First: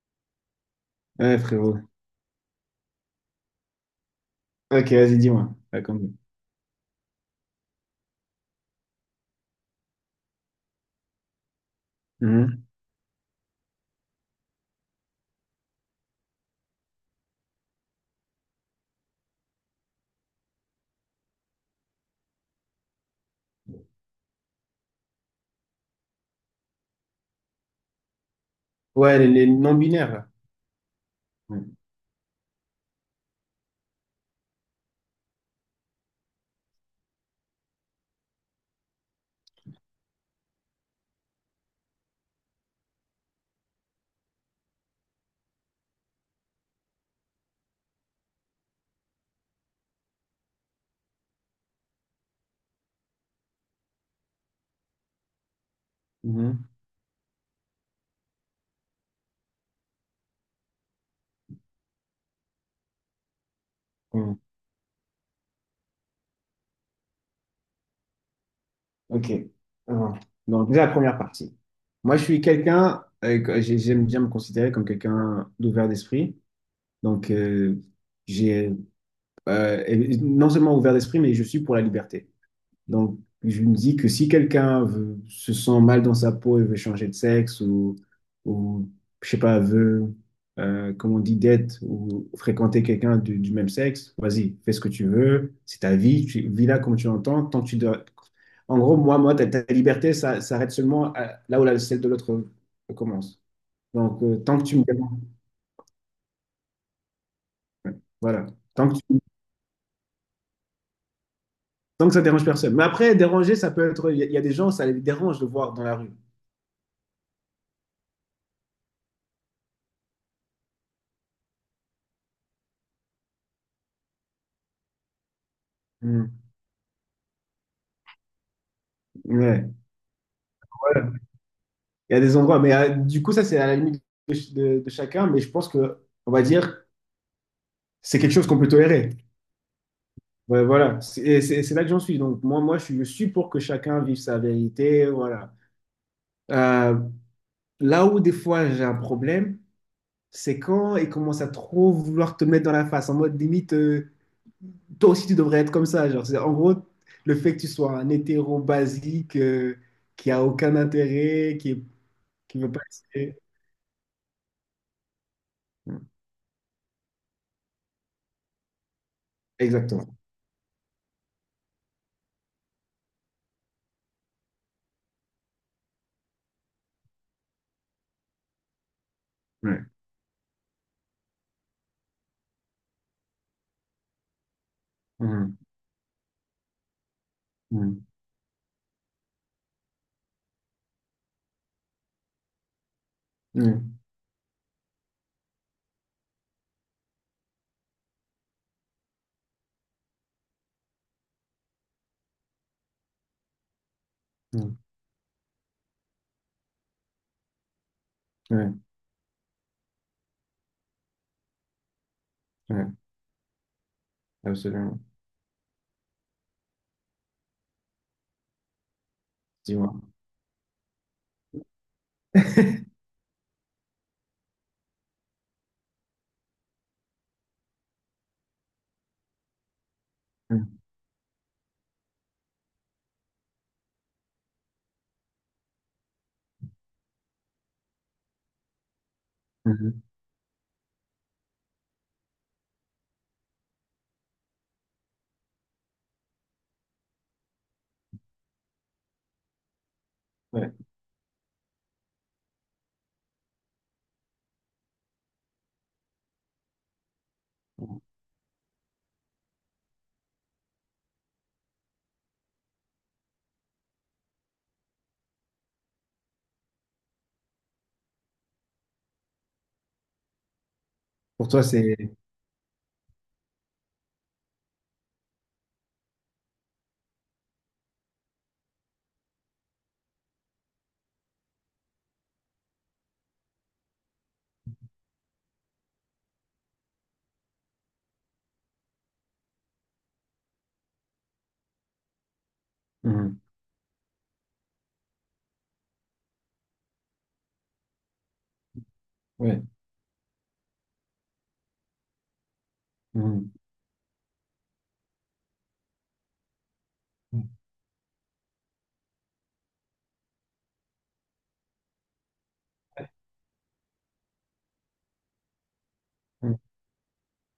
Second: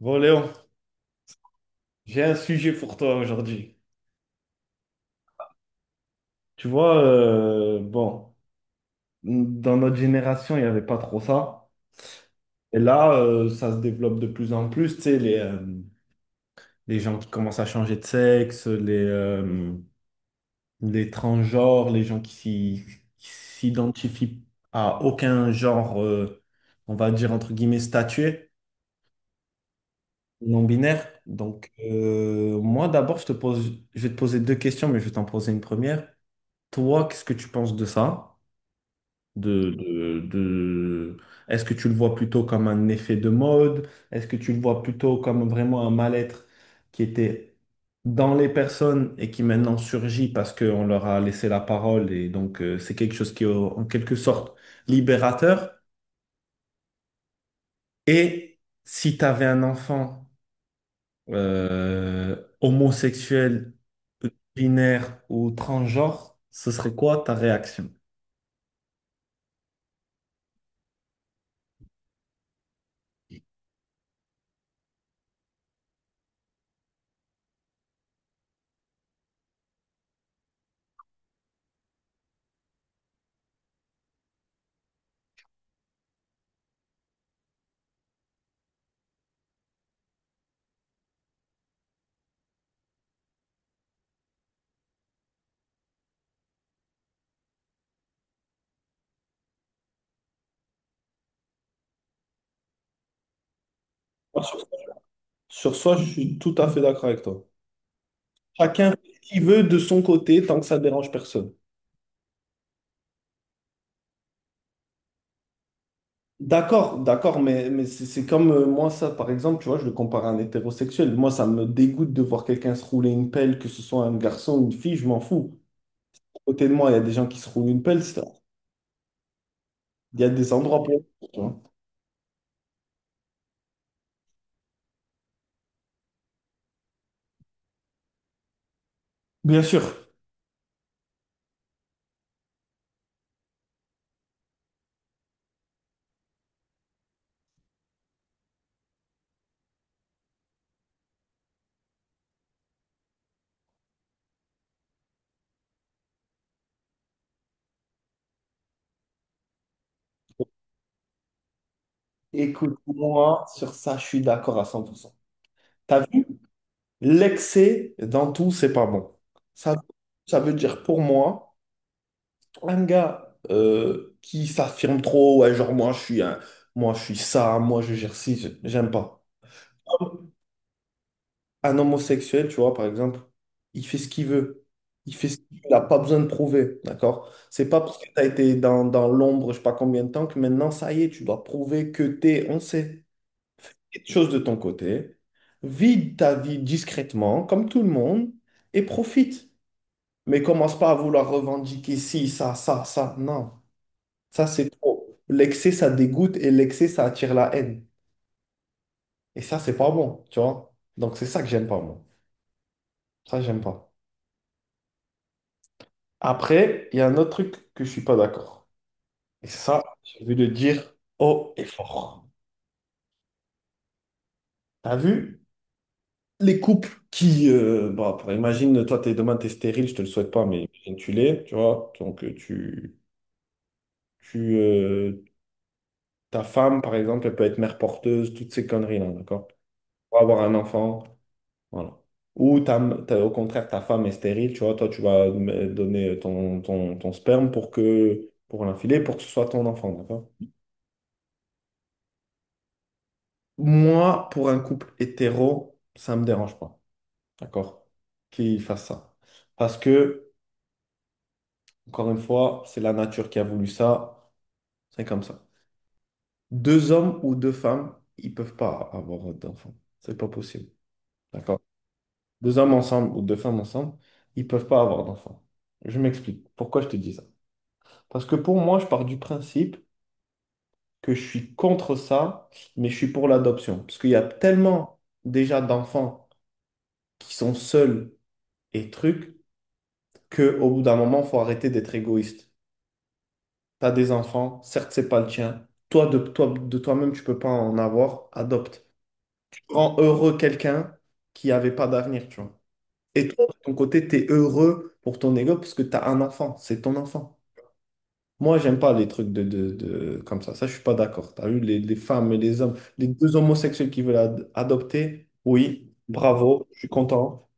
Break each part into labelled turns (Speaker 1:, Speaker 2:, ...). Speaker 1: Bon, Léon,
Speaker 2: Ouais, frérot.
Speaker 1: j'ai un sujet pour toi aujourd'hui.
Speaker 2: Ok, vas-y, dis-moi. Raconte-moi.
Speaker 1: Tu vois, bon, dans notre génération, il n'y avait pas trop ça.
Speaker 2: Mhm.
Speaker 1: Et là, ça se développe de plus en plus. Tu sais, les gens qui commencent à changer de sexe, les transgenres, les gens qui s'y- qui s'identifient à aucun genre, on va dire entre guillemets, statué,
Speaker 2: Ouais, les non-binaires, là.
Speaker 1: non-binaire.
Speaker 2: Ouais.
Speaker 1: Donc, moi, d'abord, je vais te poser deux questions, mais je vais t'en poser une première. Toi, qu'est-ce que tu penses de ça? de, de, de- Est-ce que tu le vois plutôt comme un effet de mode? Est-ce que tu le vois plutôt comme vraiment un mal-être qui était dans les personnes et qui maintenant surgit parce qu'on leur a laissé la parole et donc c'est quelque chose qui est en quelque sorte libérateur?
Speaker 2: Mhm.
Speaker 1: Et si tu avais un enfant homosexuel,
Speaker 2: Mhm.
Speaker 1: binaire ou transgenre, ce serait quoi ta réaction?
Speaker 2: Ok. Alors, donc, déjà, la première partie. Moi, je suis quelqu'un, j'aime bien me considérer comme quelqu'un d'ouvert d'esprit. Donc, j'ai et non seulement ouvert d'esprit, mais je suis pour la liberté. Donc, je me dis que si se sent mal dans sa peau et veut changer de sexe ou je sais pas, veut, comme on dit, date ou fréquenter quelqu'un du même sexe, vas-y, fais ce que tu veux, c'est ta vie, tu vis là comme tu l'entends, tant que tu dois... En gros, moi, ta liberté, ça s'arrête là où celle de l'autre commence. Donc,
Speaker 1: Moi,
Speaker 2: tant
Speaker 1: Sur
Speaker 2: que tu me déranges,
Speaker 1: sur ça, je suis tout à fait d'accord avec toi.
Speaker 2: voilà, tant
Speaker 1: Chacun
Speaker 2: que,
Speaker 1: fait
Speaker 2: tu-
Speaker 1: ce qu'il veut de son côté tant que ça dérange personne.
Speaker 2: tant que ça dérange personne. Mais après, déranger, ça peut être... il y a des gens, ça les dérange de voir dans la rue.
Speaker 1: D'accord, d'accord, mais c'est comme moi, ça, par exemple, tu vois, je le compare à un hétérosexuel. Moi, ça me dégoûte de voir quelqu'un se rouler une pelle, que ce soit un garçon ou une fille, je m'en fous. À
Speaker 2: Hmm.
Speaker 1: côté de moi, il y a des gens qui se roulent une pelle,
Speaker 2: Ouais.
Speaker 1: il y a des endroits pour. Tu vois.
Speaker 2: Il y a des endroits, mais du coup, ça, c'est à la limite de chacun, mais je pense que, on va dire, c'est quelque chose qu'on peut tolérer.
Speaker 1: Bien sûr.
Speaker 2: Ouais, voilà, c'est là que j'en suis. Donc, je suis pour que chacun vive sa vérité, voilà. Euh, Là où, des fois, j'ai un problème, c'est quand ils commencent à trop vouloir te mettre dans la face, en mode limite, toi aussi, tu devrais être comme ça. Genre, en gros, le fait que tu sois un hétéro basique, qui a aucun intérêt, qui veut pas essayer.
Speaker 1: Écoute-moi, sur ça, je suis d'accord à 100%. T'as vu? L'excès dans tout, c'est pas bon. Ça,
Speaker 2: Exactement.
Speaker 1: ça veut dire pour moi. Un gars qui s'affirme trop, ouais, genre moi je suis ça, moi je gère ci, j'aime pas.
Speaker 2: Ouais.
Speaker 1: Un homosexuel, tu vois, par exemple, il fait ce qu'il veut. Il fait ce
Speaker 2: Mhm.
Speaker 1: qu'il n'a pas besoin de prouver, d'accord? C'est pas parce
Speaker 2: Mhm.
Speaker 1: que tu as été dans l'ombre, je sais pas combien de temps, que maintenant, ça y est, tu dois prouver que t'es, on sait,
Speaker 2: Mhm.
Speaker 1: quelque chose de ton côté. Vide ta vie discrètement, comme tout le monde, et profite. Mais commence pas à vouloir revendiquer ci, ça, ça, ça. Non. Ça, c'est
Speaker 2: Mmh.
Speaker 1: trop. L'excès, ça dégoûte et l'excès, ça attire la haine.
Speaker 2: Ouais,
Speaker 1: Et ça, c'est pas bon, tu vois. Donc, c'est ça que j'aime pas, moi.
Speaker 2: ouais,
Speaker 1: Ça, j'aime pas.
Speaker 2: absolument.
Speaker 1: Après, il y a un autre truc que je suis pas d'accord. Et ça,
Speaker 2: Dis-moi.
Speaker 1: j'ai envie de dire haut et fort. T'as vu? Les couples qui, bah, imagine, toi, demain, t'es stérile, je te le souhaite pas, mais
Speaker 2: Mmh.
Speaker 1: imagine, tu l'es, tu vois. Donc, tu, euh, ta femme, par exemple, elle peut être mère porteuse, toutes ces conneries-là, d'accord?
Speaker 2: Mmh.
Speaker 1: Pour avoir un enfant. Voilà. Ou ta- au contraire, ta femme est stérile, tu vois, toi, donner ton sperme pour que, pour l'infiler, pour que ce soit ton enfant, d'accord?
Speaker 2: Ouais.
Speaker 1: Moi, pour un couple hétéro, ça me dérange pas, d'accord? Qu'il fasse ça. Parce que, encore une fois, c'est la nature qui a voulu ça, c'est comme ça. Deux hommes ou deux femmes, ils peuvent pas avoir d'enfants. C'est pas possible,
Speaker 2: Pour
Speaker 1: d'accord?
Speaker 2: toi, c'est.
Speaker 1: Deux hommes ensemble ou deux femmes ensemble, ils peuvent pas avoir d'enfants. Je m'explique. Pourquoi je te dis ça? Parce que pour moi, je pars du principe que je suis contre ça, mais je suis pour l'adoption. Parce qu'il y a tellement déjà d'enfants qui sont seuls et trucs qu'au bout d'un moment, il faut arrêter d'être égoïste.
Speaker 2: Mmh.
Speaker 1: Tu as des enfants, certes, c'est pas le tien. De toi-même, tu peux pas en avoir, adopte.
Speaker 2: Ouais.
Speaker 1: Rends heureux quelqu'un qui avait pas d'avenir, tu vois. Et toi,
Speaker 2: Mmh.
Speaker 1: de ton côté, tu es heureux pour ton ego parce que tu as un enfant, c'est ton enfant.
Speaker 2: Mmh.
Speaker 1: Moi, j'aime pas les trucs comme ça. Ça, je suis pas d'accord. T'as vu, les femmes et les hommes, les deux homosexuels qui veulent adopter, oui, bravo, je suis content.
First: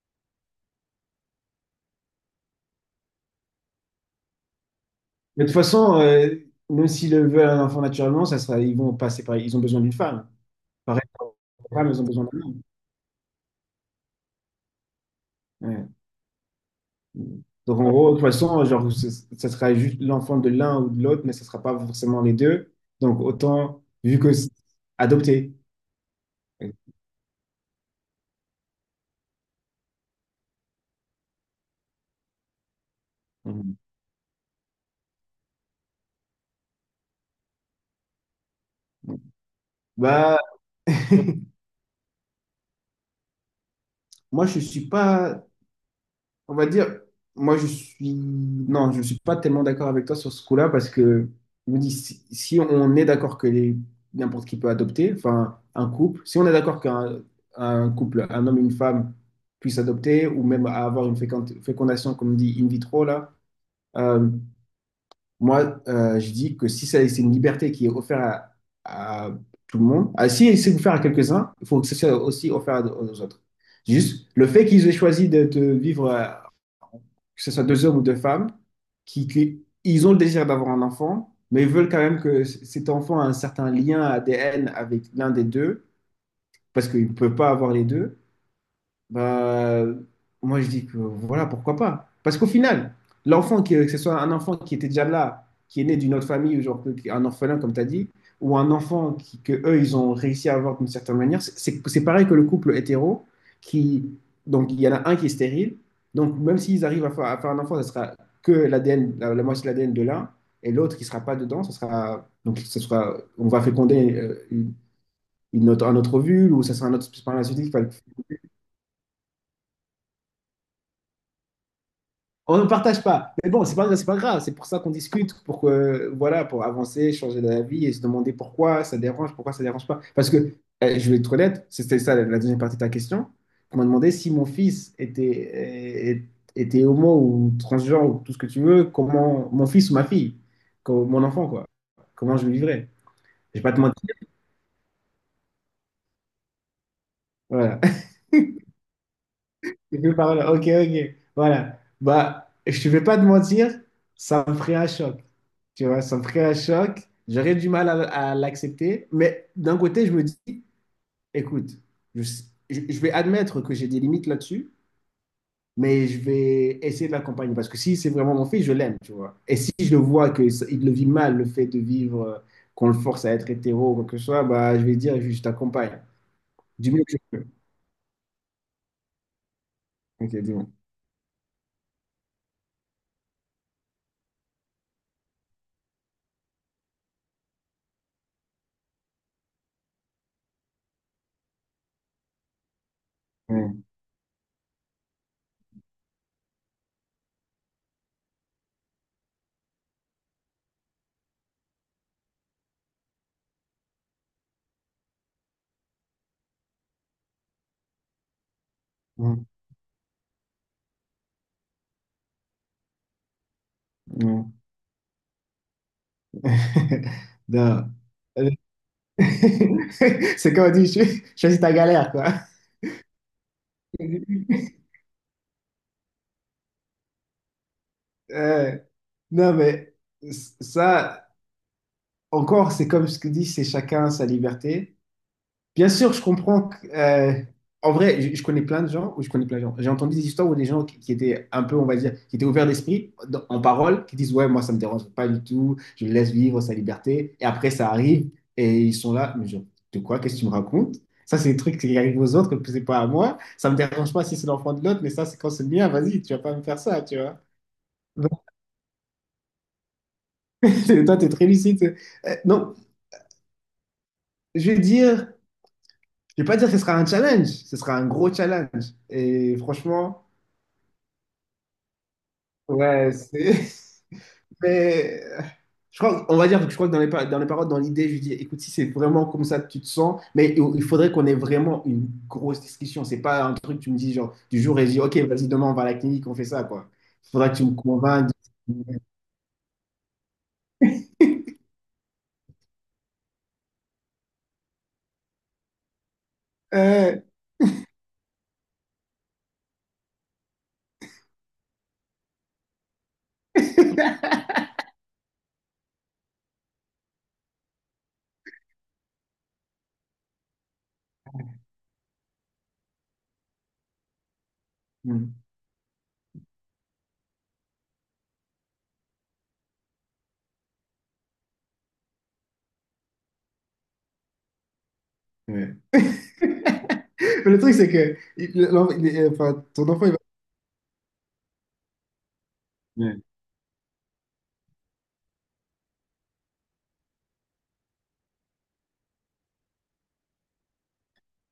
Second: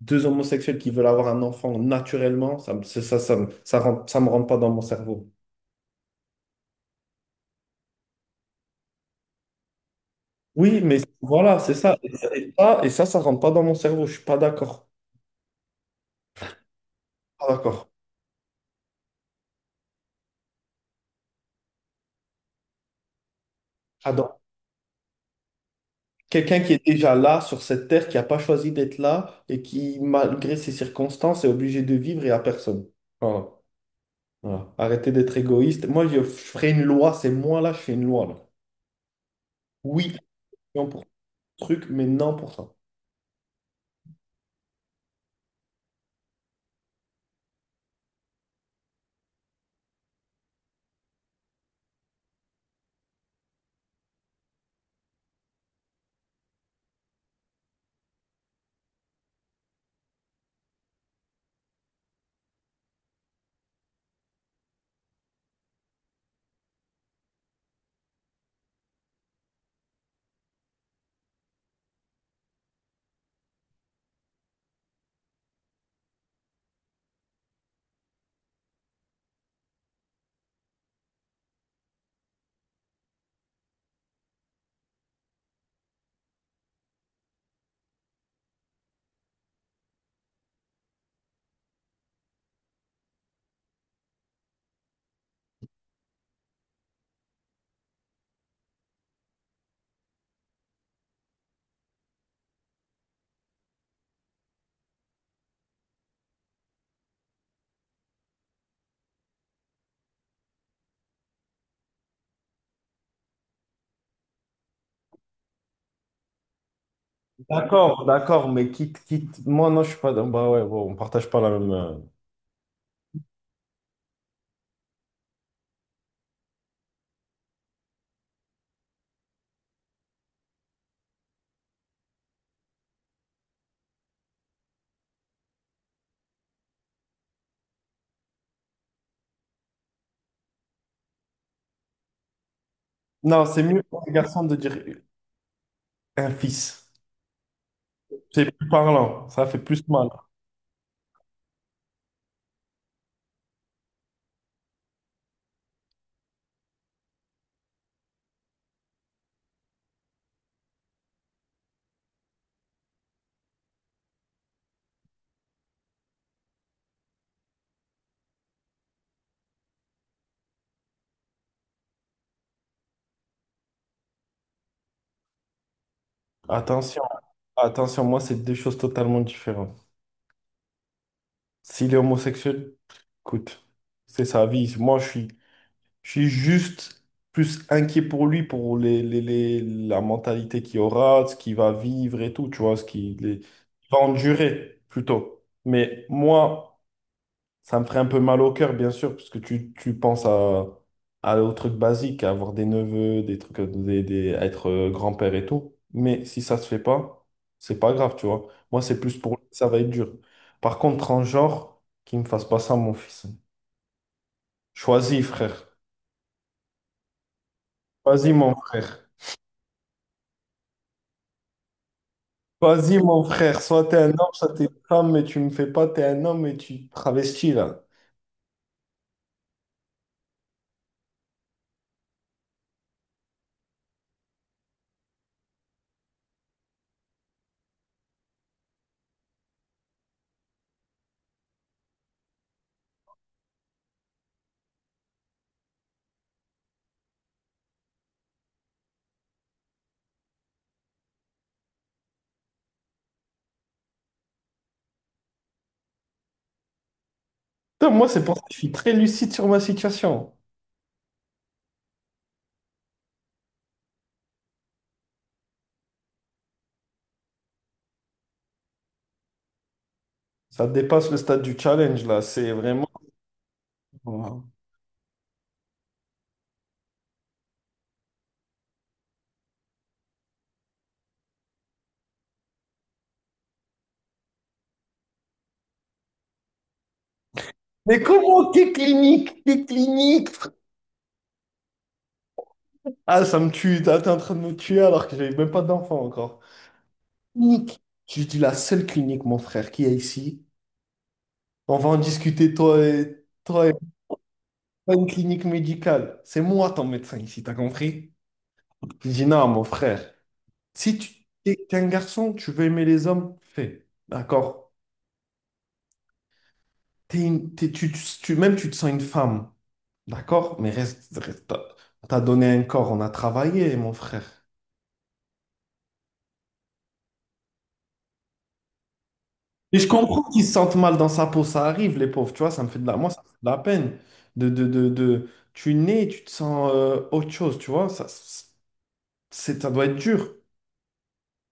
Speaker 1: Deux homosexuels qui veulent avoir un enfant naturellement, c'est ça, ça me rentre pas dans mon cerveau.
Speaker 2: Mais de toute façon, même s'ils le veulent un enfant naturellement, ça sera, ils vont passer par. Ils ont besoin d'une femme.
Speaker 1: Oui, mais
Speaker 2: Pareil,
Speaker 1: voilà, c'est
Speaker 2: les femmes,
Speaker 1: ça.
Speaker 2: elles ont
Speaker 1: Et
Speaker 2: besoin
Speaker 1: ça,
Speaker 2: d'un
Speaker 1: et
Speaker 2: homme.
Speaker 1: ça, et ça ça rentre pas dans mon cerveau. Je suis pas d'accord.
Speaker 2: Ouais.
Speaker 1: Pas
Speaker 2: Donc,
Speaker 1: d'accord.
Speaker 2: en gros, de toute façon, genre, ça sera juste l'enfant de l'un ou de l'autre, mais ça sera pas forcément les deux. Donc, autant, vu que
Speaker 1: J'adore.
Speaker 2: c'est adopté.
Speaker 1: Quelqu'un qui est déjà là, sur cette terre, qui n'a pas choisi d'être là et qui, malgré ses circonstances, est obligé de vivre et à personne. Voilà.
Speaker 2: Mmh.
Speaker 1: Voilà. Arrêtez d'être égoïste. Moi, je ferai une loi, c'est moi là, je fais une loi là. Oui,
Speaker 2: Bah,
Speaker 1: non pour ce truc, mais non pour ça.
Speaker 2: moi, je suis pas. On va dire, moi je suis, non, je suis pas tellement d'accord avec toi sur ce coup-là parce que je me dis, si on est d'accord que n'importe qui peut adopter, enfin un couple, si on est d'accord qu'un un couple, un homme et une femme puissent adopter ou même à avoir une fécondation, comme dit in vitro là, euh, je dis que si c'est une liberté qui est offerte à tout le monde, ah, si c'est offert à quelques-uns, il faut que ce soit aussi offert à- aux autres. Juste, le fait qu'ils aient choisi de vivre, que ce soit deux hommes ou deux femmes, ils ont le désir d'avoir un enfant, mais ils veulent quand même que cet enfant a un certain lien ADN avec l'un des deux, parce qu'il ne peut pas avoir les deux. Bah, moi, je dis que voilà, pourquoi pas? Parce qu'au final, que ce soit un enfant qui était déjà là, qui est né d'une autre famille, ou un orphelin, comme tu as dit, ou un enfant que eux, ils ont réussi à avoir d'une certaine manière, c'est pareil que le couple hétéro, qui, donc il y en a un qui est stérile, donc même s'ils arrivent à faire un enfant, ça sera que l'ADN, la moitié de l'ADN de l'un, et l'autre qui sera pas dedans, ça sera, donc ça sera, on va féconder une autre, un autre ovule, ou ça sera un autre spermatozoïde.
Speaker 1: D'accord, d'accord, mais quitte, quitte. Moi, non, je suis pas. Dans- bah ouais, bon, on partage pas la même. Euh,
Speaker 2: On ne partage pas. Mais bon, c'est pas grave. C'est pour ça qu'on discute, pour que, voilà, pour avancer, changer d'avis et se demander pourquoi ça dérange pas. Parce que, je vais être honnête, c'était ça la la deuxième partie de ta question. On m'a demandé si mon fils était, était homo ou transgenre ou tout ce que tu veux, comment mon fils ou ma fille, comme mon enfant, quoi. Comment je le vivrais.
Speaker 1: non,
Speaker 2: Je
Speaker 1: c'est
Speaker 2: vais pas te
Speaker 1: mieux pour
Speaker 2: mentir.
Speaker 1: un garçon de dire un fils.
Speaker 2: Voilà.
Speaker 1: C'est plus parlant, ça fait plus
Speaker 2: Je
Speaker 1: mal.
Speaker 2: vais pas- voilà, Ok, ok. Voilà. Bah, je ne vais pas te mentir, ça me ferait un choc. Tu vois, ça me ferait un choc. J'aurais du mal à l'accepter. Mais d'un côté, je me dis, écoute, je, je vais admettre que j'ai des limites là-dessus, mais je vais essayer de l'accompagner. Parce que si c'est vraiment mon fils, je l'aime, tu vois. Et si je le vois que il le vit mal, le fait de vivre, qu'on le force à être hétéro ou quoi que ce soit, bah, je vais dire, je t'accompagne. Du
Speaker 1: Attention,
Speaker 2: mieux que je peux.
Speaker 1: attention, moi, c'est deux choses totalement différentes.
Speaker 2: Ok, dis-moi.
Speaker 1: S'il est homosexuel, écoute, c'est sa vie. Moi, je suis juste plus inquiet pour lui, pour la mentalité qu'il aura, ce qu'il va vivre et tout, tu vois,
Speaker 2: Mm,
Speaker 1: il va endurer plutôt. Mais moi, ça me ferait un peu mal au cœur, bien sûr, parce que tu penses à, aux trucs basiques, à avoir des neveux, des trucs, des- à être grand-père et tout. Mais si ça se fait pas, c'est pas grave, tu vois. Moi, c'est plus pour
Speaker 2: mm,
Speaker 1: lui que ça va être dur. Par contre, en genre, qu'il me fasse pas ça, mon fils.
Speaker 2: mm.
Speaker 1: Choisis, frère.
Speaker 2: Non.
Speaker 1: Choisis, mon frère.
Speaker 2: C'est comme on dit, choisis ta galère, quoi.
Speaker 1: Choisis, mon frère. Soit t'es un homme, soit t'es une femme, mais tu me fais pas, t'es un homme et tu te travestis, là.
Speaker 2: Euh, non, mais ça, encore, c'est comme ce que dit, c'est chacun sa liberté. Bien sûr, je comprends que, en vrai, je connais plein de gens, ou je connais plein de gens, j'ai entendu des histoires où des gens qui étaient un peu, on va dire, qui étaient ouverts d'esprit, en parole, qui disent, ouais, moi, ça me dérange pas du tout, je le laisse vivre sa liberté. Et après, ça arrive, et ils sont là, mais genre, de quoi, qu'est-ce que tu me racontes? Ça, c'est des trucs qui arrivent aux autres, que c'est pas à moi. Ça me dérange pas si c'est l'enfant de l'autre, mais ça, c'est quand c'est le mien, vas-y, tu vas pas me faire ça, tu vois.
Speaker 1: Putain, moi, c'est pour ça que je suis très lucide sur ma situation.
Speaker 2: Toi, t'es très lucide. Non, je vais dire, je vais pas dire que ce sera un challenge, ce sera un gros challenge. Et franchement,
Speaker 1: Ça dépasse le stade du challenge, là. C'est vraiment.
Speaker 2: ouais, c'est. Mais on va dire que je crois que dans les, dans les paroles, dans l'idée, je dis, écoute, si c'est vraiment comme ça que tu te sens, mais il faudrait qu'on ait vraiment une grosse discussion. C'est pas un truc que tu me dis genre du jour et je dis, ok, vas-y, demain on va à la clinique, on fait ça, quoi. Il faudra que tu me
Speaker 1: Mais
Speaker 2: convainques.
Speaker 1: comment t'es clinique? T'es clinique? Frère, ah, ça me tue. T'es en train de me tuer alors que j'avais même pas d'enfant encore.
Speaker 2: Euh,
Speaker 1: Clinique. Je dis la seule clinique, mon frère, qu'il y a ici. On va en discuter, toi et pas une clinique médicale. C'est moi ton médecin ici, t'as compris? Je dis non, mon frère. Si tu t'es un garçon, tu veux aimer les hommes, fais. D'accord?
Speaker 2: hmm,
Speaker 1: Tu, même tu te sens une femme. D'accord? Mais reste, t'as t'as donné un corps, on a travaillé, mon frère.
Speaker 2: ouais. Mais le truc, c'est que enfin,
Speaker 1: Et je
Speaker 2: ton enfant, il
Speaker 1: comprends qu'ils se sentent mal dans sa peau, ça arrive, les pauvres, tu vois, ça me fait de la... Moi, ça me
Speaker 2: va.
Speaker 1: fait de la peine Tu nais, tu te sens autre chose, tu vois, ça, ça doit être dur.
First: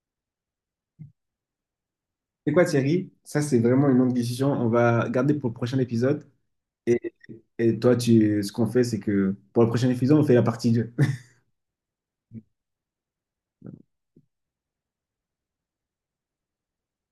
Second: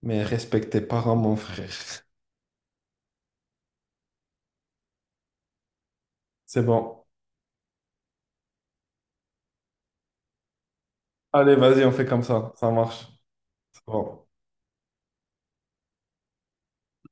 Speaker 1: Mais respecte tes parents, mon frère.
Speaker 2: C'est quoi Thierry? Ça, c'est vraiment une longue discussion. On va garder pour le prochain épisode.
Speaker 1: C'est bon.
Speaker 2: Et, et toi, tu, ce qu'on fait, c'est que pour le prochain épisode, on fait la partie deux.
Speaker 1: Allez, vas-y, on fait comme ça marche. C'est bon.